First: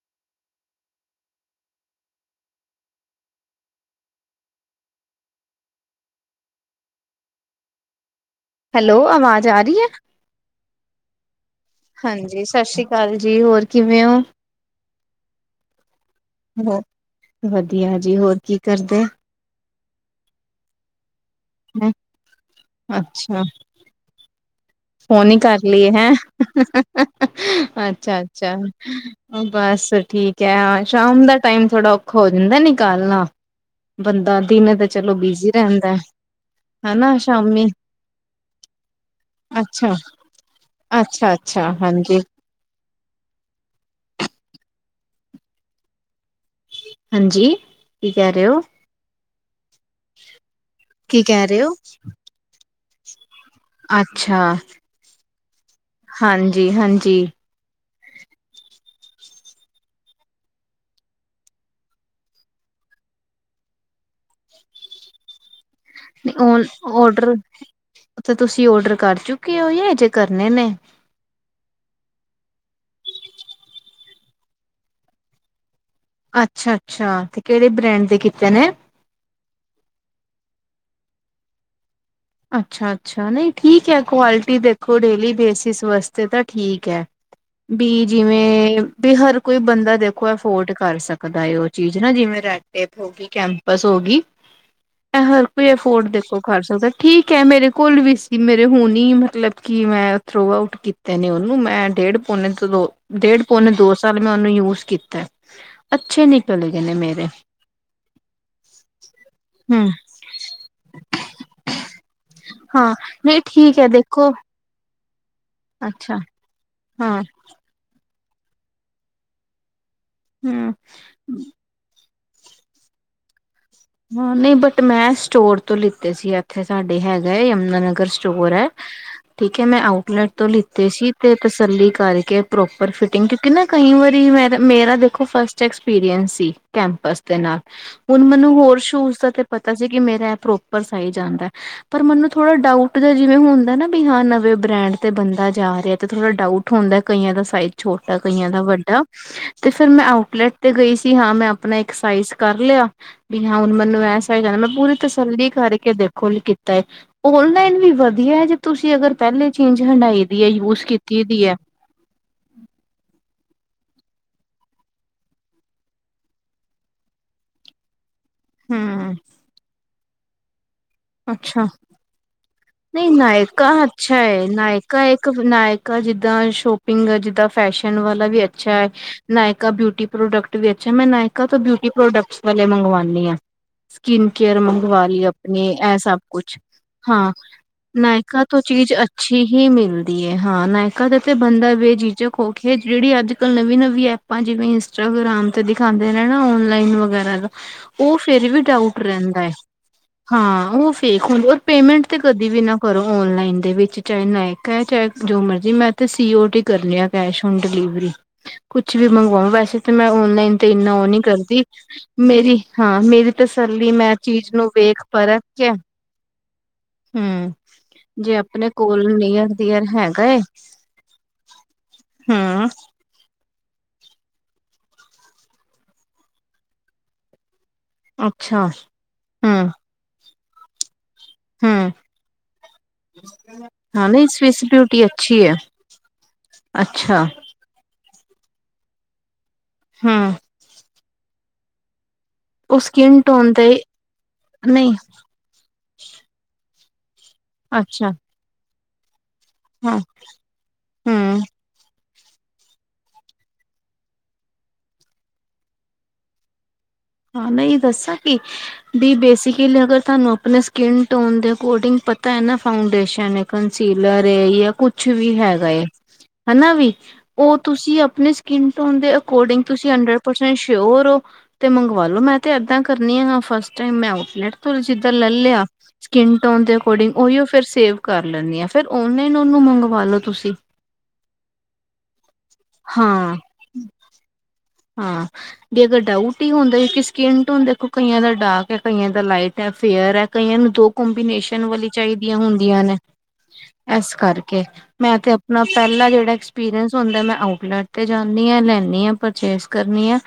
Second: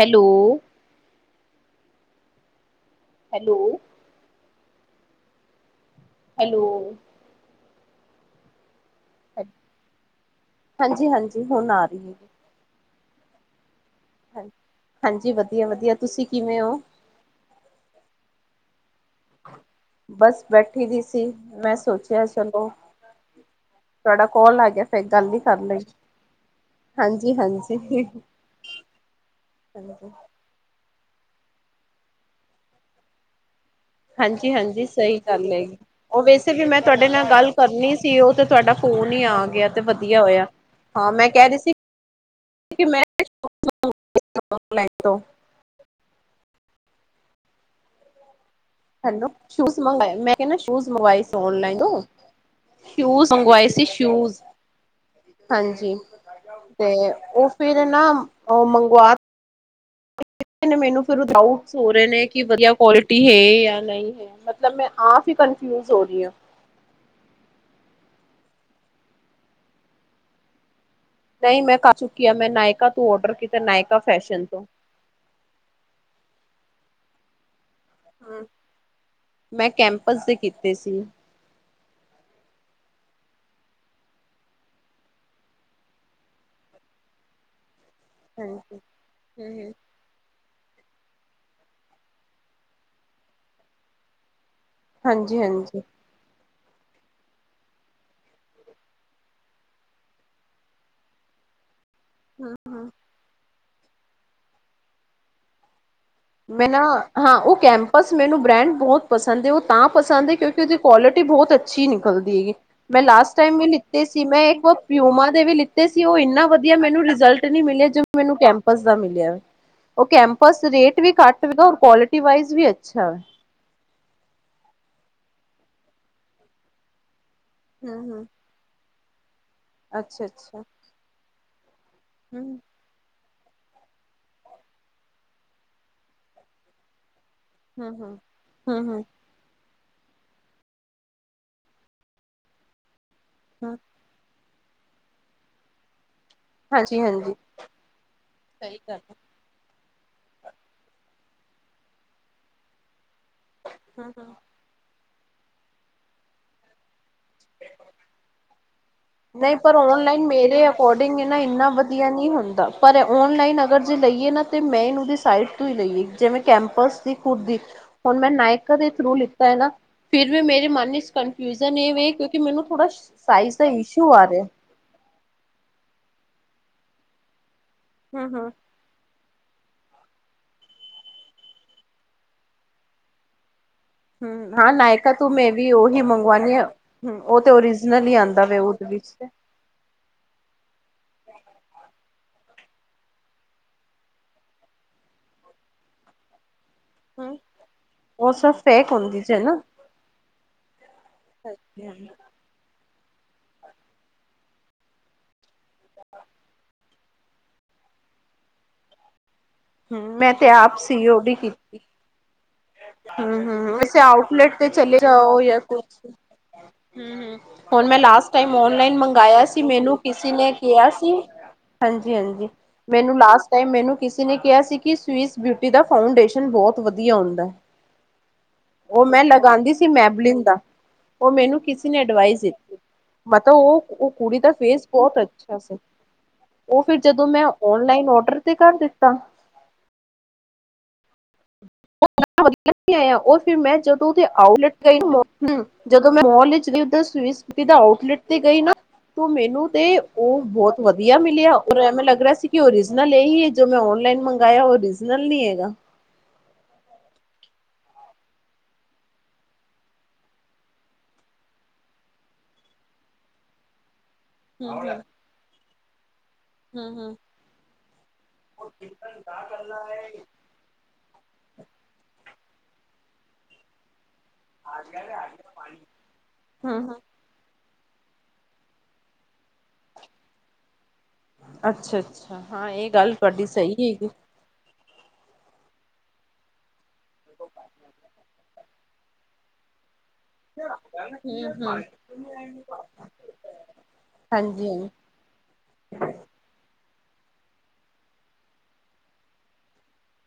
Hello. Hello. Hello. Hello ਅਵਾਜ਼ ਆ ਰਹੀ ਹੈ। ਹਾਂਜੀ ਹਾਂਜੀ ਹੁਣ ਆ ਰਹੀ ਹਾਂਜੀ ਸਤਿ ਸ੍ਰੀ ਅਕਾਲ ਜੀ ਹੋਰ ਕਿਵੇਂ ਓ। ਹੈਗੀ ਹਾਂਜੀ ਵਧੀਆ ਵਧੀਆ ਤੁਸੀਂ ਕਿਵੇਂ ਹੋ ਵਧੀਆ ਜੀ ਹੋਰ ਕੀ ਕਰਦੇ ਬਸ ਬੈਠੀ ਦੀ ਸੀ ਮੈਂ ਸੋਚਿਆ ਚਲੋ। ਅੱਛਾ ਤੁਹਾਡਾ ਕੋਲ ਆ ਗਿਆ। ਫਿਰ ਫੋਨ ਗੱਲ ਹੀ ਕਰ ਲਈ ਲਈਏ ਹੈਂ ਹਾਂਜੀ ਹਾਂਜੀ ਅੱਛਾ-ਅੱਛਾ ਬਸ, ਬੱਸ ਠੀਕ ਹੈ ਸ਼ਾਮ ਦਾ ਟਾਈਮ ਥੋੜਾ ਔਖਾ ਹੋ ਜਾਂਦਾ ਨੀ ਕੱਲ ਆ, ਹਾਂਜੀ-ਹਾਂਜੀ ਸਹੀ ਗੱਲ ਹੈਗੀ ਰਹਿੰਦਾ ਉਹ ਵੈਸੇ ਵੀ ਮੈਂ ਤੁਹਾਡੇ ਹਨਾ ਨਾਲ ਗੱਲ ਸ਼ਾਮੀ ਕਰਨੀ ਸੀ ਉਹ ਤੇ ਤੁਹਾਡਾ, ਉਹ ਨੀ ਆ ਗਿਆ ਤੇ ਅੱਛਾ ਵਧੀਆ ਹੋਇਆ ਹਾਂ ਮੈਂ ਅੱਛਾ ਕਹਿ ਰਹੀ ਅੱਛਾ ਸੀ। ਹਾਂਜੀ ਔ ਮੇ ਤੋ ਹਾਂਜੀ ਕੀ ਕਹਿ ਰਹੇ ਹੋ? ਹੈ ਸ਼ੂਜ ਮੰਗਵਾਏ ਮੈਂ ਕਿਹਾ ਸ਼ੂਜ ਕੀ ਮੰਗਵਾਏ ਸੀ ਕਹਿ ਰਹੇ ਹੋ ਔਨਲਾਈਨ ਤੋਂ ਸ਼ੂਜ਼ ਮੰਗਵਾਏ ਸੀ ਅੱਛਾ ਸ਼ੂਜ਼ ਹਾਂਜੀ ਹਾਂਜੀ ਤੇ ਹਾਂਜੀ ਉਹ ਫਿਰ ਨਾ ਉਹ ਮੰਗਵਾ, ਮੈਨੂੰ ਫਿਰ ਡਾਊਟਸ ਹੋ ਰਹੇ ਨੇ ਕਿ ਵਧੀਆ ਕੁਆਲਿਟੀ ਹੈ ਜਾਂ ਨਹੀਂ ਹੈ ਮਤਲਬ ਮੈਂ ਆਪ ਹੀ, ਕਨਫਿਊਜ ਹੋ ਰਹੀ ਹਾਂ ਨਹੀਂ ਔ ਔਡਰ, ਤੇ ਤੁਸੀਂ ਆਰਡਰ ਕਰ ਚੁੱਕੇ ਹੋ ਜਾਂ ਜੇ ਕਰਨੇ ਨੇ, ਨਹੀਂ ਮੈਂ ਕਰ ਚੁੱਕੀ ਆ ਮੈਂ ਨਾਇਕਾ ਤੋਂ ਔਡਰ ਕੀਤਾ ਨਾਇਕਾ ਫੈਸ਼ਨ ਤੋਂ, ਅੱਛਾ-ਅੱਛਾ ਤੇ ਕਿਹੜੇ ਬ੍ਰਾਂਡ ਦੇ ਕੀਤੇ ਨੇ, ਵੈਸੀ ਅੱਛਾ ਅੱਛਾ ਨਹੀਂ ਠੀਕ ਹੈ। ਕੁਆਲਿਟੀ ਦੇਖੋ ਡੇਲੀ ਬੇਸਿਸ ਵਾਸਤੇ ਤਾਂ ਠੀਕ ਹੈ। ਵੀ ਹਾਂਜੀ ਜਿਵੇਂ ਵੀ ਹਰ ਕੋਈ ਬੰਦਾ ਦੇਖੋ। ਅਫੋਰਡ ਕਰ ਸਕਦਾ ਹੈ ਉਹ ਚੀਜ਼ ਨਾ ਜਿਵੇ ਰੈਡ ਟੇਪ ਤੇ ਕੈਂਪਸ ਹੋਗੀ‌। ਹਾਂਜੀ ਹਰ ਕੋਈ ਹਾਂਜੀ ਅਫੋਰਡ ਦੇਖੋ ਕਰ ਸਕਦਾ। ਠੀਕ ਹੈ ਮੇਰੇ ਕੋਲ ਵੀ ਸੀ ਮੇਰੇ ਹੁਣ ਹੀ ਮਤਲਬ ਕਿ ਮੈਂ ਥਰੋ ਆਊਟ ਕੀਤੇ ਨੇ ਉਹਨੂੰ ਮੈਂ, ਡੇਢ ਪੌਨੇ ਦੋ ਸਾਲ ਮੈਂ ਉਹਨੂੰ ਯੂਜ ਕੀਤਾ। ਅੱਛੇ ਮੈ ਨਿਕਲ ਨਾ ਗਏ ਨੇ ਮੇਰੇ ਹਾਂ ਉਹ ਕੈਂਪਸ ਮੈਨੂੰ ਬ੍ਰੈਂਡ ਬਹੁਤ ਪਸੰਦ ਹੈ ਉਹ ਹੂੰ। ਤਾਂ ਪਸੰਦ ਹੈ ਕਿਉਂਕਿ ਉਹ ਕੁਆਲਿਟੀ ਬਹੁਤ ਅੱਛੀ ਹੈ। ਅੱੀ ਨਿਕਲਦੀਗੀ ਹਾਂ ਮੈਂ ਲਾਸਟ ਨਹੀਂ ਟਾਈਮ ਵੀ ਠੀਕ ਹੈ ਲਿਤੇ ਸੀ ਦੇਖੋ ਮੈਂ ਇੱਕ ਬਹੁ ਪਿਊਮਰ, ਵੀ ਲਿੱਤੇ ਸੀ ਉਹ ਅੱਛਾ ਇੰਨਾ ਵਧੀਆ ਮੈਨੂੰ ਹਾਂ ਰਿਜਲਟ ਨੀ ਮਿਲਿਆ ਜੋ ਮੈਨੂੰ ਕੈਂਪਸ ਦਾ ਮਿਲਿਆਂ ਉਹ, ਕੈਂਪਸ ਹਮ ਰੇਟ ਵੀ ਕੁਆਲਿਟੀ ਵਾਇਸ ਹਾਂ ਨਹੀਂ ਬਟ ਮੈਂ ਸਟੋਰ ਤੋਂ ਲਿੱਤੇ ਸੀ ਇੱਥੇ ਸਾਡੇ ਹੈਗੇ ਯਮੁਨਾ ਹੂੰ ਨਗਰ ਹੂੰ ਸਟੋਰ ਹੈ। ਠੀਕ ਹੈ ਮੈਂ ਅੱਛਾ ਆਊਟਲੈਟ ਤੋਂ ਅੱਛਾ ਲਿਤੇ ਸੀ ਤੇ ਤਸੱਲੀ ਕਰਕੇ ਹੂੰ ਪ੍ਰੋਪਰ ਫੇ ਕਿਉਂਕਿ ਨਾ ਕਈ ਵਾਰੀ ਮੇਰਾ ਦੇਖੋ ਫਸਟ ਐਕਸਪੀਰੀਅੰਸ ਸੀ ਕੈਂਪਸ ਨਾਲ ਹੂੰ ਹੂੰ ਹੁਣ ਮੈਨੂੰ ਹੋਰ ਹੂੰ ਹੂੰ ਸ਼ੂਜ ਦਾ ਤੇ ਪਤਾ। ਸੀ ਕਿ ਮੇਰਾ ਪ੍ਰੋਪਰ ਸਾਈਜ ਆਦਾ ਹੈ ਪਰ ਮੈਨੂੰ ਥੋੜਾ ਡਊਟ ਦਾ ਜਿਵੇਂ ਹੁੰਦਾ ਹੂੰ ਨਾ ਹਾਂ ਨਵੇ, ਬ੍ਰੈਂਡ ਤੇ ਬਣਦਾ ਜਾ ਰਿਹਾ, ਤੇ ਥੋੜਾ ਡਾਊਟ ਹਾਂਜੀ ਹੁੰਦਾ ਕਈਆਂ ਹਾਂਜੀ ਦਾ ਸਾਈਜ਼ ਛੋਟਾ ਕਈਆਂ ਦਾ ਸਹੀ ਗੱਲ ਵੱਡਾ, ਹੈ। ਤੇ ਫੇਰ ਮੈਂ ਆਊਟਲੈਟ ਤੇ ਗਈ ਸੀ ਹਾਂ ਮੈਂ ਆਪਣਾ ਇਕ ਸਾਈਜ਼ ਕਰ ਲਿਆ। ਵੀ ਹੁਣ ਮੈਨੂੰ ਹੂੰ ਹੂੰ ਐਸਾ ਹੀ ਕਹਦਾ ਮੈਂ ਪੂਰੀ ਤਸੱਲੀ ਕਰਕੇ ਦੇਖੋ ਕੀਤਾ ਹੈ ਔਨਲਾਈਨ ਵੀ ਵਧੀਆ ਹੈ ਜੇ ਤੁਸੀਂ ਅਗਰ ਪਹਿਲੇ ਨਹੀਂ ਪਰ ਚੀਜ਼ ਹੰਡਾਈ ਔਨਲਾਈਨ ਦੀ ਹੈ ਮੇਰੇ ਯੂਜ ਅਕੋਰਡਿੰਗ ਕੀਤੀ ਨਾ ਦੀ ਹੈ। ਇਨਾ ਵਧੀਆ ਨਹੀਂ ਹੁੰਦਾ ਪਰ ਔਨਲਾਈਨ ਅਗਰ ਜੈ ਲਈਏ ਨਾ ਤੇ ਮੈਂਨੂੰ ਦੀ ਸਾਈਟ ਤੋਂ ਹੀ ਲਈਏ ਜਿਵੇਂ ਕੈਂਪਸ ਦੀ ਖੁੱਦ ਦੀ ਹੁਣ ਮੈਂ ਨਾਇਕਾ ਦੇ ਥਰੂ ਹੂੰ ਲਿੱਤਾ ਹੈ ਨਾ ਫਿਰ ਵੀ ਮੇਰੇ ਮਨ ਵਿਚ ਅੱਛਾ। ਕਨਫਿਊਜਨ ਇਹ ਕਿਉਂਕਿ ਮੈਨੂੰ ਥੋੜਾ ਨਹੀਂ ਸਾਈਜ਼ ਦਾ ਨਾਇਕਾ ਇਸ਼ੂ ਅੱਛਾ ਆ ਰਿਹਾ ਹੈ ਨਾਇਕਾ ਇੱਕ ਨਾਇਕਾ ਜਿੱਦਾਂ ਸ਼ੋਪਿੰਗ ਜਿੱਦਾਂ ਫੈਸ਼ਨ ਵਾਲਾ ਹਮ ਵੀ ਹਮ ਅੱਛਾ ਹੈ। ਨਾਇਕਾ ਬਿਊਟੀ ਪ੍ਰੋਡਕਟ ਵੀ ਅੱਛਾ ਮੈਂ ਨਾਇਕਾ ਤੋਂ ਬਿਊਤੀ ਪ੍ਰੋਡਕਟ ਵਾਲੇ ਮੰਗਵਾਉਦੀ ਹਾਂ ਸਕਿਨ ਹਮ ਕੇਅਰ ਹਾਂ ਮੰਗਵਾ ਨਾਇਕਾ ਲਈ ਤੋਂ ਮੈਂ ਆਪਣੀ ਵੀ ਇਹ ਉਹੀ ਸਭ ਮੰਗਵਾਉਣੀ ਕੁਛ ਆ ਹਮ ਹਾਂ। ਉਹ ਤੇ ਓਰੀਜਨਲ ਹੀ ਨਾਇਕਾ ਆਉਂਦਾ ਵੇ ਤੋਂ ਉਹਦੇ ਚੀਜ਼ ਵਿੱਚ ਤੇ ਅੱਛੀ ਹੀ ਮਿਲਦੀ ਹੈ ਹਾਂ ਨਾਇਕਾ ਦੇ ਤੇ ਬੰਦਾ ਵੀ ਚੀਜ਼ ਖੋ ਕੇ ਜਿਹੜੀ ਅੱਜ ਕੱਲ੍ਹ ਨਵੀ-ਨਵੀ ਐਪਾਂ ਜਿਵੇਂ ਇੰਸਟਾਗ੍ਰਾਮ ਤੇ ਦਿਖਾਉਂਦੇ ਨੇ ਨਾ ਲਾਈਨ ਵਗੈਰਾ ਹਮ ਦਾ ਉਹ ਫੇਰ ਵੀ ਸਭ ਫੇਕ ਡਾਊਟ ਹੁੰਦੀ ਜੇ ਰਹਿੰਦਾ ਹੈ ਨਾ ਹਾਂ ਉਹ ਫੇਕ ਹੁੰਦੇ ਅੱਛਾ ਪੇਮੈਂਟ ਤੇ ਬਿਨਾਂ ਕਰੋ ਔਨਲਾਈਨ ਦੇ ਵਿੱਚ ਚਾਹੇ ਨਾਇਕਾ ਹੈ ਚਾਹੇ ਜੋ ਮਰਜ਼ੀ ਮੇ ਤੇ ਔ ਕਰ ਲਿਆ ਕੈਸ਼ ਹੋਣ, ਡਿਲੀਵਰੀ ਕੁਛ ਵੀ ਮੰਗਵਾਣ ਵੈਸੇ ਤਾਂ ਮੈਂ ਔਨਲਾਈਨ ਤੇ ਇੰਨਾ ਉਹ ਨੀ ਕਰਦੀ ਮੇਰੀ ਹਾਂ ਮੇਰੀ ਹੂੰ ਹੂੰ ਤਸੱਲੀ ਵੈਸੇ ਮੈਂ ਆਊਟਲੇਟ ਚੀਜ਼ ਤੇ ਨੂੰ ਚਲੇ ਵੇਖ ਜਾਓ ਪਰਖ ਜਾਂ ਕੇ ਕੁਛ ਹੂੰ ਹਮ ਹੁਣ ਮੈਂ ਲਾਸਟ ਜੇ ਟਾਈਮ ਆਪਣੇ ਓਨਲਾਈਨ ਕੋਲ ਮੰਗਾਇਆ ਨੀਅਰ ਸੀ ਡੀਅਰ ਮੈਨੂੰ ਹੈਗਾ ਕਿਸੇ ਏ ਨੇ ਕਿਹਾ ਸੀ ਹਾਂਜੀ-ਹਾਂਜੀ ਮੈਨੂੰ ਲਾਸਟ ਮੈਨੂੰ ਕਿਸੇ ਨੇ ਕਿਹਾ ਸੀ ਕਿ ਸਵਿਸ ਬਿਊਟੀ ਦਾ ਫਾਊਂਡੇਸ਼ਨ ਬਹੁਤ ਵਧੀਆ ਹੁੰਦਾ ਉਹ ਮੈਂ ਲਗਾਉਂਦੀ ਸੀ ਮੈਬਲਿਨ ਦਾ ਉਹ ਮੈਨੂੰ ਕਿਸੇ ਨੇ ਅਡਵਾਈਸ ਦਿੱਤੀ ਮੈਂ ਤਾਂ ਉਹ-ਉਹ ਕੁੜੀ ਦਾ ਫੇਸ ਬਹੁਤ ਅੱਛਾ ਸੀ ਉਹ ਫਿਰ ਜਦੋਂ ਮੈਂ ਓਨਲਾਈਨ ਓਡਰ ਤੇ ਕਰ ਦਿੱਤਾ ਹਾਂ ਵਧੀਆ ਨਹੀਂ ਆਇਆ ਸਕਿਨ ਉਹ ਟੋਨ ਫਿਰ ਤੇ ਮੈਂ ਜਦੋਂ [unintelligible] ਮੱਲ ਵਿੱਚ ਨਹੀਂ ਗਈ ਜਦੋਂ ਮੈਂ ਉਧਰ ਸਵਿਸ ਬਿਊਟੀ ਦੇ ਅੱਛਾ ਆਊਟਲੇਟ ਤੇ ਗਈ ਨਾ ਤੋਂ ਮੈਨੂੰ ਤੇ ਹਾਂ ਉਹ ਬਹੁਤ ਵਧੀਆ ਹਮ ਮਿਲਿਆ ਔਰ ਐਵੇਂ ਲੱ ਸੀ ਕਿ ਓਰਿਜਨਲ ਇਹੀ ਹੈ ਜੋ ਮੈਂ ਔਨਲਾਈਨ ਮੰਗਾਇਆ ਓਰਿਜਨਲ ਨਹੀਂ ਹੈਗਾ ਹਾਂ ਨਹੀ ਇਹ ਦੱਸਾਂ ਕਿ ਵੀ ਬੇਸਿਕਲੀ ਅਗਰ ਤੁਹਾਨੂੰ ਆਪਣੇ ਸਕਿਨ ਟੋਨ ਦੇ ਅਕੋਰਡਿੰਗ ਪਤਾ ਹੈ ਨਾ ਫਾਊਡੇਸ਼ਨ ਹੈ ਕੰਸੀਲਰ ਜਾਂ ਹੂੰ ਕੁਛ ਵੀ ਹੈਗਾ ਹਨਾ ਵੀ ਹੂੰ ਉਹ ਤੁਸੀਂ ਆਪਣੇ ਸਕਿਨ ਟੋਨ ਦੇ ਅਕੋਰਡਿੰਗ ਤੁਸੀਂ ਹੰਡਰਡ ਪਰਸੈਂਟ ਸ਼ਓਰ ਹੋ। ਅਤੇ ਮੰਗਵਾ ਲੋ ਮੈਂ ਤਾਂ ਇੱਦਾਂ ਕਰਨੀ ਆ ਫਸਟ ਟਾਈਮ ਮੈਂ ਤੋਂ ਜਿੱਦਾਂ ਲੈ ਲਿਆ ਸਕਿਨ ਟੋਨ ਦੇ ਹੂੰ ਹੂੰ ਅਕੋਰਡਿੰਗ ਉਹੀਓ ਫਿਰ ਸੇਵ ਕਰ ਲੈਂਦੀ ਆ ਫਿਰ ਔਨਲ ਉਹਨੂੰ ਮੰਗਵਾ ਲੋੋ ਤੁਸੀਂ ਅੱਛਾ-ਅੱਛਾ ਹਾਂ ਇਹ ਗੱਲ ਹਾਂ ਤੁਹਾਡੀ ਸਹੀ ਹੈਗੀ। ਹਾਂ ਵੀ ਅਗਰ ਡਾਊਟ ਹੀ ਹੁੰਦਾ ਸਕਿਨ ਤੋਂ ਐ ਦੇਖੋ ਕਈਆਂ ਦਾ ਡਾਰਕ ਕਈਆਂ ਦਾ ਲਾਈਟ ਹੈ ਫੇਅਰ ਹੈ ਕਈਆਂ ਨੂੰ ਦੋ ਕੋਂਬੀਨੇਸ਼ਨ ਹਾਂਜੀ ਵਾਲੀ ਚਾਹੀਦੀਆਂ ਹੁੰਦੀਆਂ ਨੇ--, ਇਸ ਹਾਂਜੀ ਹੁੰਦਾ ਮੈਂ ਆਊਟਲੈਟ ਤੇ ਜਾਂਦੀ ਹਾਂ ਲੈਂਦੀ ਹਾਂ ਪਰਚੇਸ ਕਰਨੀ ਆ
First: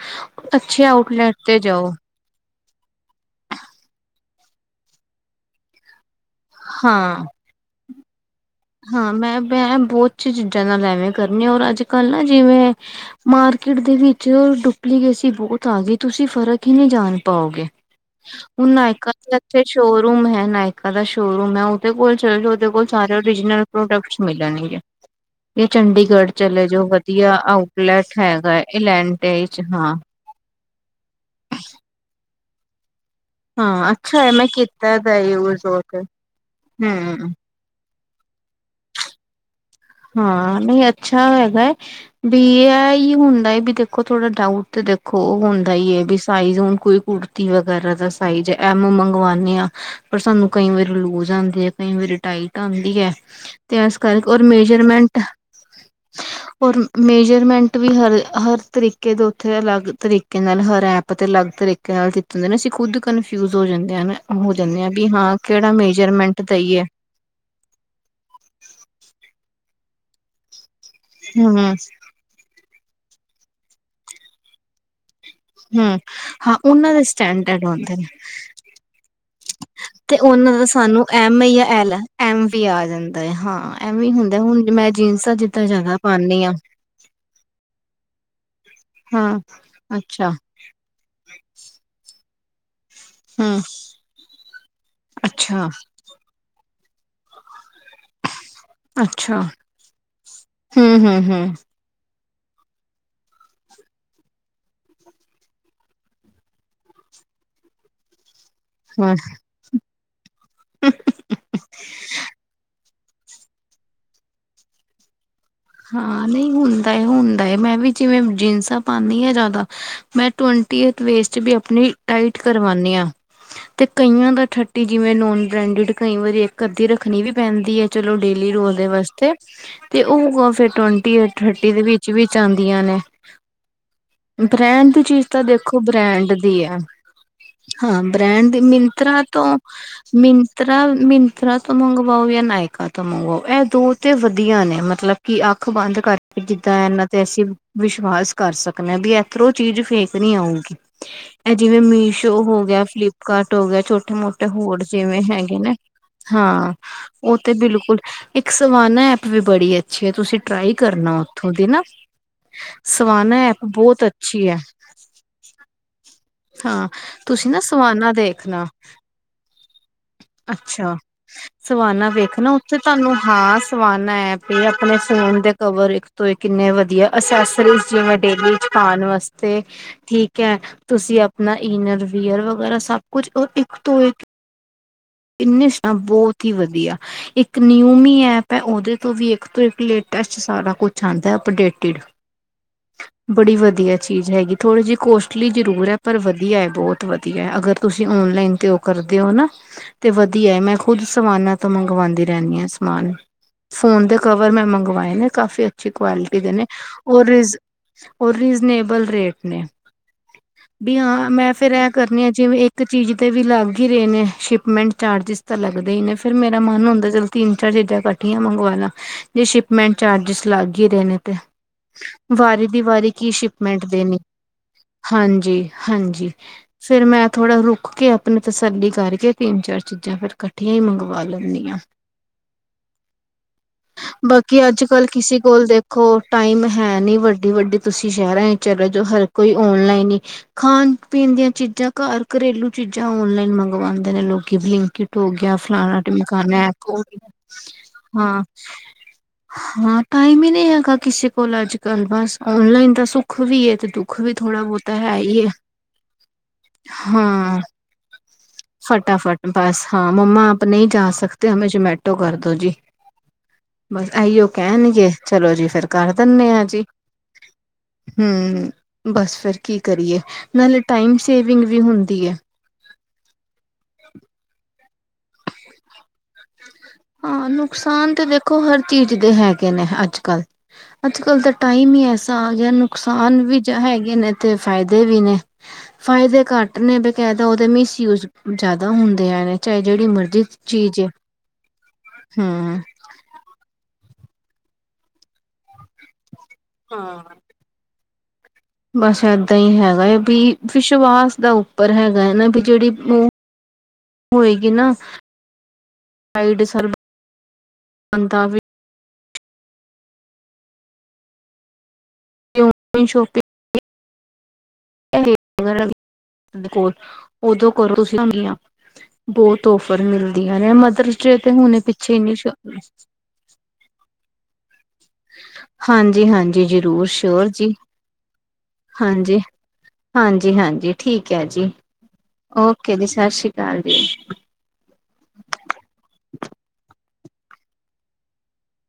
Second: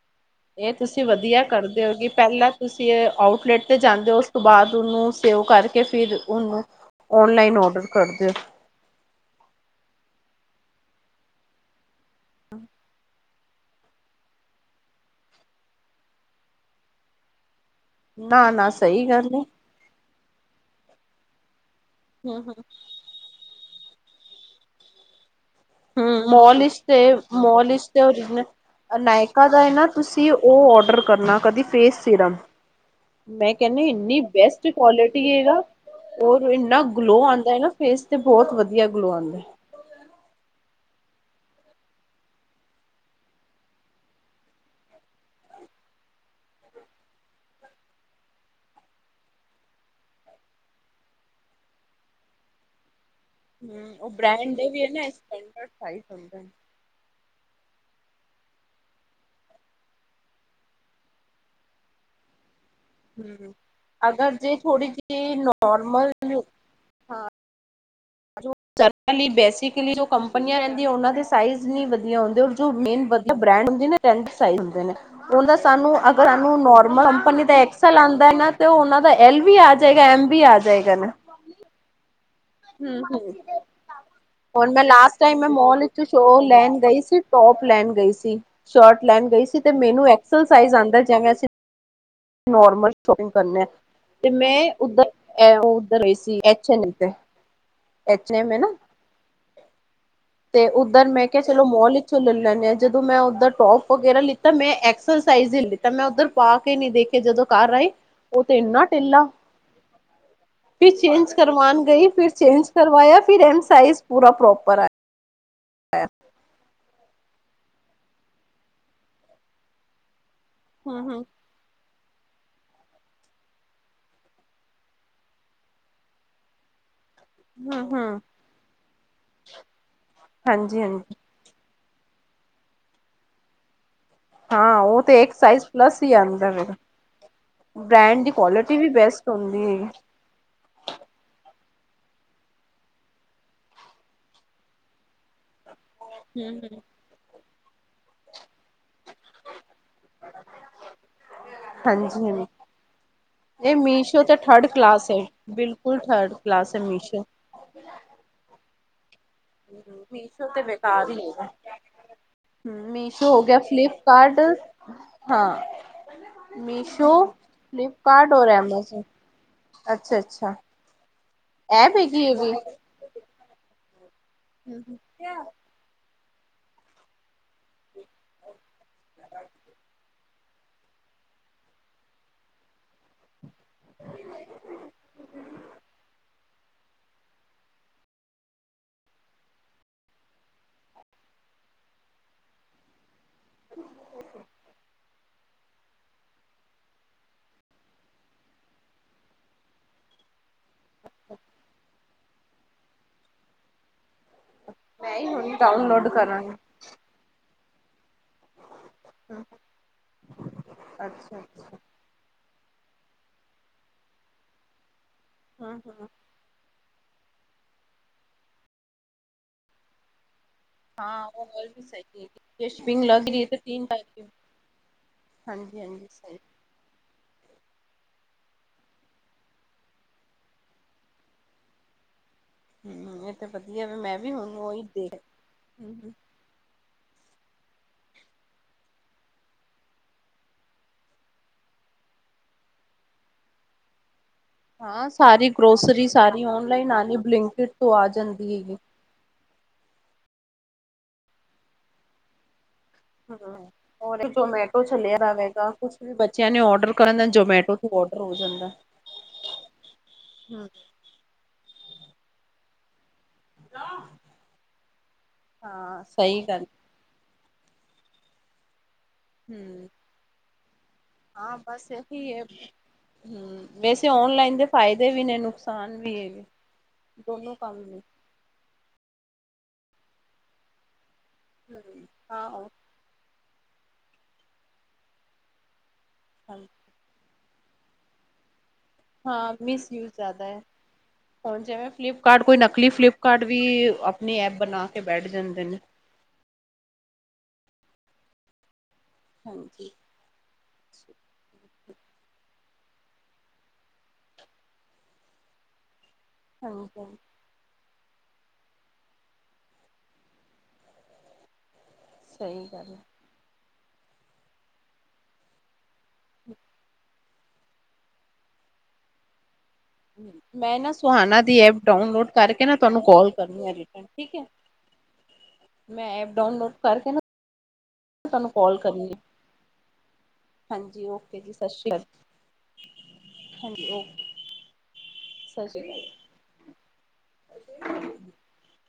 ਇਹ ਅੱਛੇ ਤੁਸੀਂ ਆਊਟਲੈਟ ਵਧੀਆ ਤੇ ਕਰਦੇ ਜਾਓ ਹੋ ਕੀ ਪਹਿਲਾਂ ਤੁਸੀਂ ਆਊਟਲੈਟ 'ਤੇ ਜਾਂਦੇ ਹੋ ਉਸ ਤੋਂ ਬਾਅਦ ਉਹਨੂੰ ਸੇਵ ਕਰਕੇ ਫਿਰ ਉਹਨੂੰ ਹਾਂ ਔਨਲਾਈਨ ਔਡਰ ਕਰ ਦਿਓ ਹਾਂ ਮੈਂ-ਮੈਂ ਬਹੁਤ ਚੀਜ਼ਾਂ ਨਾਲ ਐਵੇਂ ਕਰਨੀ ਆ ਔਰ ਅੱਜ ਕੱਲ੍ਹ ਨਾ ਜਿਵੇਂ ਮਾਰਕੀਟ ਦੇ ਵਿੱਚ ਡੁਪਲੀਕੇਸੀ ਬਹੁਤ ਆ ਗਈ ਤੁਸੀਂ ਫਰਕ ਹੀ ਨਹੀਂ ਜਾਣ ਪਾਓਗੇ ਨਾ ਹੁਣ ਨਾ ਸਹੀ ਨਾਇਕਾ ਗੱਲ ਹੈ। ਇਥੇ ਸ਼ੋਰ ਰੂਮ ਹੈ ਨਾਇਕਾ ਦਾ ਸ਼ੋਅਰੂਮ ਹੈ ਉਹਦੇ ਕੋਲ ਚੱਲ ਜਾਓ ਹੂੰ ਉਹਦੇ ਕੋਲ ਚਾਰੇ ਨਾਲ ਪ੍ਰੋਡਕਟਸ ਮਿਲਣਗੇ ਜਾ ਚੰਡੀਗੜ੍ਹ ਮੋਲ ਚਲੇ ਵਿਚ ਜੋ ਤੇ ਵਧੀਆ ਮੋਲ ਵਿਚ ਤੇ ਆਊਟਲੈਟ ਓਰੀਜਨਲ ਹੈਗਾ ਇਲਾਟੇ ਨਾਇਕਾ ਚ ਦਾ ਹੈ ਨਾ ਹਾਂ ਤੁਸੀਂ ਉਹ ਔਡਰ ਕਰਨਾ ਕਦੀ ਫੇਸ ਸੀਰਮ ਮੈਂ ਕਹਿੰਨੀ ਹਾਂ ਇਨੀ ਅੱਛਾ ਹੈ ਮੈਂ ਬੈਸਟ ਕੀਤਾ ਦਾ ਕੁਆਲਿਟੀ ਏ ਨਾ ਯੂਜ ਉਹ ਤੇ ਔਰ ਇੰਨਾ ਗਲੋ ਹਮ ਆਂਦਾ ਨਾ ਫੇਸ ਤੇ ਬਹੁਤ ਵਧੀਆ ਗਲੋ ਆਂਦਾ ਹਾਂ ਨਹੀਂ ਅੱਛਾ ਹੈਗਾ ਹੈ ਵੀ ਇਹ ਹੀ ਹੁੰਦਾ ਹੈ ਵੀ ਦੇਖੋ ਥੋੜਾ ਡਾਊਟ ਤੇ ਦੇਖੋ ਦੇਖੋ ਉਹ ਹੁੰਦਾ ਈ ਹੈ ਵੀ ਸਾਈਜ਼ ਹੁਣ ਕੋਈ ਕੁੜਤੀ ਵਗੈਰਾ ਦਾ ਸਾਈਜ ਐਮ ਮੰਗਵਾਣੇ ਆ ਪਰ ਸਾਨੂੰ ਕਈ ਵਾਰੀ ਲੂਜ ਆਂਦੀ ਹੈ ਕਈ ਵਾਰੀ ਟਾਈਟ ਆਂਦੀ ਹੈ ਤੇ ਇਸ ਉਹ ਬ [unintelligible] ਔਰ ਮੇਜਰਮੈਂਟ ਵੀ ਹਰ ਹਰ ਤਰੀਕੇ ਦੇ ਉੱਥੇ ਅਲੱਗ ਤਰੀਕੇ ਨਾਲ ਹਰ ਐਪ ਤੇ ਅਲੱਗ ਤਰੀਕੇ ਨਾਲ ਦਿੱਤੇ ਹੁੰਦੇ ਨੇ ਖੁਦ ਨੇ। ਹੂੰ ਕਨਫਿਊਜ਼ ਹੋ ਜਾਂਦੇ ਆ ਅਗਰ ਹੋ ਜੇ ਜਾਂਦੇ ਆ ਥੋੜੀ ਵੀ ਹਾਂ ਜਿਹੀ ਕਿਹੜਾ ਨੋਰਮਲ ਮੇਜਰਮੈਂਟ ਦਾ ਹੀ ਹੈ [unintelligible] [unintelligible] ਬੇਸਿਕਲੀ ਜੋ ਕੰਪਨੀਆਂ ਰਹਿੰਦੀਆਂ ਉਹਨਾਂ ਦੇ ਹਮ ਸਾਈਜ਼ ਨਹੀਂ ਵਧੀਆ ਹੁੰਦੇ ਮੇਨ ਮਤਲਬ ਬ੍ਰਡ ਹੁੰਦੇ [unintelligible] ਉਹਨਾਂ ਦਾ ਸਾਨੂੰ ਹੂੰ ਅਗਰ ਹਾਂ ਸਾਨੂੰ ਉਹਨਾਂ ਦੇ ਨੋਰਮਲ ਕੰਪਨੀ ਦਾ ਸਟੈਂਡਰਡ ਐਕਸ ਹੁੰਦੇ ਨੇ ਆਉਂਦਾ ਨਾ ਉਹ ਦਾ ਐਲ ਵੀ ਆ ਜਾਏਗਾ ਤੇ ਐਮ ਵੀ ਉਹਨਾਂ ਆ ਦਾ ਜਾਏਗਾ ਸਾਨੂੰ ਨਾ ਐਮ ਈ ਜਾਂ ਐਲ ਐਮ ਵੀ ਆ ਹਮ ਜਾਂਦਾ ਹਮ ਹੈ ਹਾਂ ਐਮ ਵੀ ਹੁਣ ਮੈਂ ਲਾਸਟ ਟਾਈਮ ਮੋਲ ਵਿੱਚ ਸ਼ੋ ਪਾਉਂਦੀ ਹਾਂ ਲੈਣ ਗਈ ਸੀ ਟੋਪ ਲੈਣ ਗਈ ਸੀ ਸ਼ਰਟ ਲੈਣ ਹਾਂ ਗਈ ਸੀ ਤੇ ਮੈਨੂੰ ਅੱਛਾ ਐਕਸਲਸਾਈਜ਼ ਆਂਦਾ ਜਿਵੇਂ ਅਸੀਂ ਨੋਰਮਲ ਸ਼ੋਪਿੰਗ ਕਰਨ ਹੂੰ ਆ ਤੇ ਮੈਂ ਉੱਧਰ ਅੱਛਾ ਉੱਧਰ ਰਹੀ ਸੀ ਐਛ ਨਹੀਂ ਇੱਕ ਨਾ ਅੱਛਾ ਤੇ ਹੂੰ ਉੱਧਰ ਹੂੰ ਮੈਂ ਕਿਹਾ ਹੂੰ ਚਲੋ ਮੋਲ ਲੇ ਲੈਂਦੇ ਹਾਂ ਜਦੋਂ ਮੈਂ ਉੱਧਰ ਟੋਪ ਵਗੈਰਾ ਲਿੱਤਾ ਮੈਂ ਐਕਸਰਸਾਈਜ਼ ਹੀ ਲਿੱਤਾ ਮੈਂ ਉੱਧਰ ਪਾ ਕੇ ਹੀ ਨਹੀਂ ਦੇਖਿਆ ਕੇ ਜਦੋਂ ਘਰ ਆਈ ਉਹ ਤੇ ਇੰਨਾ ਹੂੰ ਟਢਿੱਲਾ [inaudible] ਫਿਰ ਚੇਂਜ ਕਰਵਾਨ ਗਈ ਫਿਰ ਚੇਂਜ ਕਰਵਾਇਆ ਫਿਰ ਐਮ ਸਾਈਜ਼ ਪੂਰਾ ਪ੍ਰੋਪਰ ਆਇ ਹਾਂ ਨਹੀਂ ਹੁੰਦਾ ਹੁੰਦਾ ਮੈਂ ਵੀ ਜਿਵੇਂ ਜੀਨਸਾਂ ਪਾਉਦੀ ਹ ਜਿਆਦਾ ਮੈਂ ਟਵੰਟੀ ਹੂੰ ਏਥ ਹੂੰ ਵੇਸਚ ਵੀ ਆਪਣੀ ਟਾਈਟ ਕਰਵਾਉਾਨਦੇ ਹਾਂ ਤੇ ਕਈਆਂ ਦਾ ਠੱਟੀ ਜਿਵੇਂ ਨੋਨ ਬ੍ਰੈਂਡਡ ਕਈ ਵਾਰੀ ਇੱਕ ਅੱਧੀ ਰ ਰੱਖਣੀ ਵੀ ਪੈਂਦੀ ਹੂੰ ਹੈ ਚਲੋ ਹੂੰ ਡੇਲੀ ਰੋਦੇ ਵਾਸਤੇ ਤੇ ਉਹ ਫਰ ਹਾਂਜੀ ਹਾਂਜੀ ਟਵੰਟੀ ਰੋਟੀ ਦੇ ਵਿੱਚ ਵੀ ਆਦੀਆਂ ਨੇ ਹਾਂ ਬ੍ਰੈਂਡ ਉਹ ਦੀ ਤੇ ਚੀਜ਼ ਇੱਕ ਤਾਂ ਸਾਈਜ਼ ਦੇਖੋ ਪਲੱਸ ਹੀ ਬ੍ਰੈਂਡ ਆਂਦਾ ਦੀ ਫਿਰ ਹੈ ਹਾਂ ਬ੍ਰੈਂਡ ਦੀ ਕੁਆਲਿਟੀ ਵੀ ਮਿੰਤਰਾ ਬੈਸਟ ਤੋਂ ਹੁੰਦੀ ਮਿੰਤਰਾ ਮਿੰਤਰਾ ਤੋਂ ਮੰਗਵਾਓ ਜਾਂ ਨਾਇਕਾ ਤੋਂ ਮੰਗਵਾਓ ਇਹ ਦੋ ਤੇ ਵਧੀਆ ਨੇ ਮਤਲਬ ਕਿ ਅੱਖ ਬੰਦ ਕਰਕੇ ਹੈਗੀ ਜਿੱਦਾਂ ਇਨਾ ਤੇ ਅਸੀਂ ਵਿਸ਼ਵਾਸ ਕਰ ਸਕਣਾ ਵੀ ਇਧਰੋਂ ਚੀਜ਼ ਫੇਕ ਨੀ ਆਉਗੀ ਇਹ ਜਿਵੇਂ ਹਾਂਜੀ ਮੀਸ਼ੋ ਹਾਂਜੀ ਹੋ ਹੋ ਫਲਿੱਪਕਾਰਟ ਹੋ ਇਹ ਗਿਆ ਛੋਟੇ ਮੀਸ਼ੋ ਤੇ ਮੋਟੇ ਥਰਡ ਹੋਰ ਕਲਾਸ ਹੈ ਜਿਵੇਂ ਹੈਗੇ ਨੇ ਬਿਲਕੁਲ ਥਰਡ ਹਾਂ ਕਲਾਸ ਹੈ ਮੀਸ਼ੋ ਉਹ ਤੇ ਬਿਲਕੁਲ ਇੱਕ ਸਵਾਨਾ ਐਪ ਵੀ ਬੜੀ ਅੱਛੀ ਆ ਤੁਸੀਂ ਮੀਸ਼ੋ ਟ੍ਰਈ ਕਰਨਾ ਉੱਥੋਂ ਦੀ ਨਾ ਹੂੰ ਮੀਸ਼ੋ ਸਵਾਨਾ ਹੋ ਗਿਆ ਐਪ ਬਹੁਤ ਫਲਿਪਕਾਰਟ ਅੱਛੀ ਹੈ ਹਾਂ ਹਾਂ ਤੁਸੀਂ ਨਾ ਸਵਾਨਾ ਦੇਖਣਾ ਅੱਛਾ ਸਵਾਨਾ ਵੇਖ ਨਾ ਉੱਥੇ ਤੁਹਾਨੂੰ ਹਾਂ ਸਵ ਵੀ ਆਪਣੇ ਫੋਨ ਦੇ ਕਵਰ ਕਿੰਨੇ ਵਧੀਆ ਅਸੈਸਰੀ ਜਿਵੇਂ ਡੇਲੀ ਵਿਚ ਪਾਨ ਵਾਸਤੇ ਠੀਕ ਹੈ ਤੁਸੀਂ ਆਪਣਾ ਇਨਰ ਵੀਅਰ ਵਗੈਰਾ ਸਭ ਕੁਝ ਉਹ ਇੱਕ ਤੋਂ ਇੱਕ ਇੰਨੇ ਬਹੁਤ ਹੀ ਵਧੀਆ ਇੱਕ ਨਿਊਮੀ ਐਪ ਹੈ ਉਹਦੇ ਤੋਂ ਵੀ ਇੱਕ ਤੋਂ ਇੱਕ ਲੇਟੈਸਟ ਸਾਰਾ ਕੁਛ ਆਉਂਦਾ ਅਪਡੇਟਿਡ ਬੜੀ ਵਧੀਆ ਚੀਜ਼ ਹੈਗੀ ਥੋੜੀ ਜਿਹੀ ਕੋਸ਼ ਜਰੂਰ ਹੈ ਪਰ ਵਧੀਆ ਹੈ ਬਹੁਤ ਵਧੀਆ ਅਗਰ ਤੁਸੀਂ ਓਨਲਾਈਨ ਤੇ ਉਹ ਕਰਦੇ ਹੋ ਨਾ ਤੇ ਵਧੀਆ ਮੈਂ ਖੁਦ ਸਵਾਨਾਂ ਤੋਂ ਮੰਗਵਾਉਂਦੀ ਰਹਿੰਦੀ ਹਾਂ ਸਮਾਨ ਫੋਨ ਤੇ ਕਵਰ ਮੈਂ ਮੰਗਵਾਏ ਨੇ ਕਾਫੀ ਅੱਛੀ ਕੁਆਲਿਟੀ ਦੇ ਨੇ ਔਰ ਉਹ ਰੀਜਨੇਬਲ ਰੇਟ ਨੇ ਵੀ ਹਾਂ ਮੈਂ ਫੇਰ ਇਹ ਕਰਨੀ ਆ ਜਿਵੇਂ ਇੱਕ ਚੀਜ਼ ਤੇ ਵੀ ਲੱਗ ਹੀ ਰਹੇ ਨੇ ਸ਼ਿਪਮੈਂਟ ਚਾਰਜਿਸ ਤਾਂ ਲੱਗਦਾ ਹੀ ਨੇ ਫੇਰ ਮੇਰਾ ਮਨ ਹੁੰਦਾ ਤਿੰਨ ਚਾਰ ਚੀਜ਼ਾਂ ਇਕੱਠੀਆਂ ਮੰਗਵਾ ਲਣਾ ਜੇ ਸ਼ਿਪਮੈਂਟ ਚਾਰਜਿਸ ਲਾਗੇ ਹੀ ਰਹੇਣੇ ਹਾਂ ਤੇ ਉਹ ਗੱਲ ਵੀ ਸਹੀ ਹੈ ਵਾਰੀ ਜੇ ਦੀ ਸ਼ਿਪਿੰਗ ਵਾਰੀ ਲੱਗ ਕੀ ਰਹੀ ਹੈ ਤੇ ਤਿੰਨ ਸ਼ਿਪਮੈਂਟ ਦੇਣੀ ਕਰਕੇ ਹਾਂਜੀ ਹਾਂਜੀ ਫਿਰ ਮੈਂ ਥੋੜਾ ਰੁਕੇ ਆਪਣੀ ਤਸੱਲੀ ਕਰਕੇ ਤਿੰਨ ਚਾਰ ਚੀਜ਼ਾਂ ਫੇਰ ਇਕੱਠੀਆਂ ਹੀ ਮੰਗਵਾ ਲੈਦੀ ਆ ਹਮ ਇਹ ਤੇ ਵਧੀਆ ਵੀ ਮੈਂ ਵੀ ਹੁਣ ਬਾਕੀ ਉਹੀ ਅੱਜ ਕੱਲ ਦੇਖ ਕਿਸੇ ਕੋਲ ਹਮ ਦੇਖੋ ਹਮ। ਟਾਈਮ ਹੈ ਨੀ ਵੱਡੇ - ਵੱਡੇ ਤੁਸੀਂ ਸ਼ਹਿਰ ਚਲੋ ਜੋ ਹਰ ਕੋਈ ਓਨਲਾਈਨ ਹੀ ਖਾਣ ਪੀਣ ਦੀਆਂ ਚੀਜ਼ਾਂ ਘਰ ਘਰੇਲੂ ਚੀਜ਼ਾਂ ਔਨਲਾਈਨ ਮੰਗਵਾਉਂਦੇ ਨੇ ਲੋਕ ਹਾਂ ਬਲਿੰਕਿਟ ਹੋ ਸਾਰੀ ਗਿਆ ਫਲਾਣਾ ਗਰੋਸਰੀ ਸਾਰੀ ਟਮਕਾਨਾ ਔਨਲਾਈਨ ਹੋ ਆਣੀ ਬਲਿੰਕਟ ਤੋਂ ਆ ਹਾਂ। ਜਾਂਦੀ ਹੈਗੀ ਹਾਂ ਟਾਈਮ ਹੀ ਨਹੀਂ ਹੈਗਾ ਕਿਸੇ ਕੋਲ ਅੱਜ ਕੱਲ ਬਸ ਔਨਲਾਈਨ ਤਾਂ ਸੁੱਖ ਵੀ ਹਮ ਹੈ ਤੇ ਦੁੱਖ ਔਰ ਵੀ ਥੋੜਾ ਜੋਮੈਟੋ ਬਹੁਤਾ ਹੈ ਚੱਲਿਆ ਦਾ ਹੀ ਹੈ ਵੇਗਾ ਕੁਛ ਵੀ ਬੱਚਿਆਂ ਨੇ ਔਡਰ ਕਰਨ ਦਾ ਹਾਂ ਜੋਮੈਟੋ ਤੋਂ ਔਡਰ। ਹੋ ਜਾਂਦਾ ਫਟਾਫਟ ਬਸ ਹਾਂ ਮੰਮਾ ਆਪ ਹੂੰ। ਨਹੀਂ ਜਾ ਸਕਦੇ ਹਮੇ ਜਮੈਟੋ ਕਰਦੋ ਜੀ ਬਸ ਆਈਓ ਕਹਿਣਗੇ ਚਲੋ ਜੀ ਫੇਰ ਹਾਂ ਕਰ ਸਹੀ ਦਿੰਦੇ ਆਂ ਗੱਲ ਜੀ ਹਮ ਬਸ ਫਿਰ ਕੀ ਹੂੰ। ਕਰੀਏ ਮੇ ਟਾਈਮ ਹਾਂ ਸੇਵਿੰਗ ਵੀ ਬਸ ਹੁੰਦੀ ਇਹੀ ਹੈ ਹੂੰ ਵੈਸੇ ਔਨਲਾਈਨ ਦੇ ਫਾਇਦੇ ਵੀ ਨੇ ਨੁਕਸਾਨ ਵੀ ਹੈ ਵੀ ਹਾਂ ਨੁਕਸਾਨ ਤਾਂ ਦੇਖੋ ਹਰ ਚੀਜ਼ ਦੇ ਹੈਗੇ ਨੇ ਅੱਜ ਕੱਲ ਅੱਜ ਕੱਲ ਤਾਂ ਟਾਈਮ ਹੀ ਹੂੰ ਐਸਾ ਆ ਹਾਂ। ਗਿਆ ਨੁਕਸਾਨ ਵੀ ਹੈਗੇ ਨੇ ਤੇ ਫਾਇਦੇ ਵੀ ਨੇ ਫਾਇਦੇ ਘੱਟ ਨੇ ਬਕਾਇਦਾ ਉਹਦੇ ਮਿਸਯੂਜ ਜ਼ਿਆਦਾ ਹੁੰਦੇ ਹੈ ਹਾਂ ਨੇ ਚਾਹੇ ਜਿਹੜੀ ਮਿਸਯੂਜ ਮਰਜ਼ੀ ਜ਼ਿਆਦਾ ਹੈ। ਚੀਜ਼ ਹੈ। ਜਿਵੇਂ ਫਲਿਪਕਾਰਟ ਕੋਈ ਨਕਲੀ ਫਲਿਪਕਾਰਟ ਵੀ ਆਪਣੀ ਐਪ ਬਣਾ ਕੇ ਬੈਠ ਜਾਂਦੇ ਨੇ। ਬਸ ਏਦਾਂ ਹੀ ਹਾਂਜੀ। ਹੈਗਾ ਹੈ ਵੀ ਵਿਸ਼ਵਾਸ ਦਾਊ। ਪਰ ਹੈਗਾ ਹੈ । ਨਾ ਵੀ ਜਿਹੜੀ ਉਹ ਹੋਏਗੀ ਨਾ ਹਾਂਜੀ ਪੰਜ ਤਾਵੀ ਸਹੀ ਗੱਲ ਹੈ। ਸ਼ੋਪਿੰਗ ਕੋਲ ਓਦੋਂ ਕਰੋ ਤੁਸੀਂਆਂ ਬਹੁਤ ਤੋਹਫ਼ਰ ਹੈ। ਮਿਲਦੀਆਂ ਨੇ ਮੈਂ ਨਾ ਮਦਰਸ ਡੇ ਸੁਹਾਨਾ ਤੇ ਦੀ ਐਪ ਹੁਣੇ ਪਿੱਛੇ ਹੀ ਡਾਊਨਲੋਡ ਕਰਕੇ ਨਾ ਨਹੀਂ। ਤੁਹਾਨੂੰ ਕਾਲ ਕਰਨੀ ਆ ਰਿਟਰਨ ਠੀਕ ਹੈ। ਮੈਂ ਹਾਂਜੀ ਐਪ ਹਾਂਜੀ ਡਾਊਨਲੋਡ ਜ਼ਰੂਰ ਕਰਕੇ ਨਾ ਸ਼ੋਰ ਜੀ। ਤੁਹਾਨੂੰ ਕਾਲ ਕਰਨੀ। ਹਾਂਜੀ ਹਾਂਜੀ ਹਾਂਜੀ ਠੀਕ ਓਕੇ ਹੈ ਜੀ। ਸਤਿ ਸ਼੍ਰੀ ਅਕਾਲ ਓਕੇ ਜੀ ਸਤਿ ਸ਼੍ਰੀ ਅਕਾਲ ਹਾਂਜੀ ਜੀ। ਓਕੇ। ਸਤਿ ਸ੍ਰੀ ਅਕਾਲ [inaudible]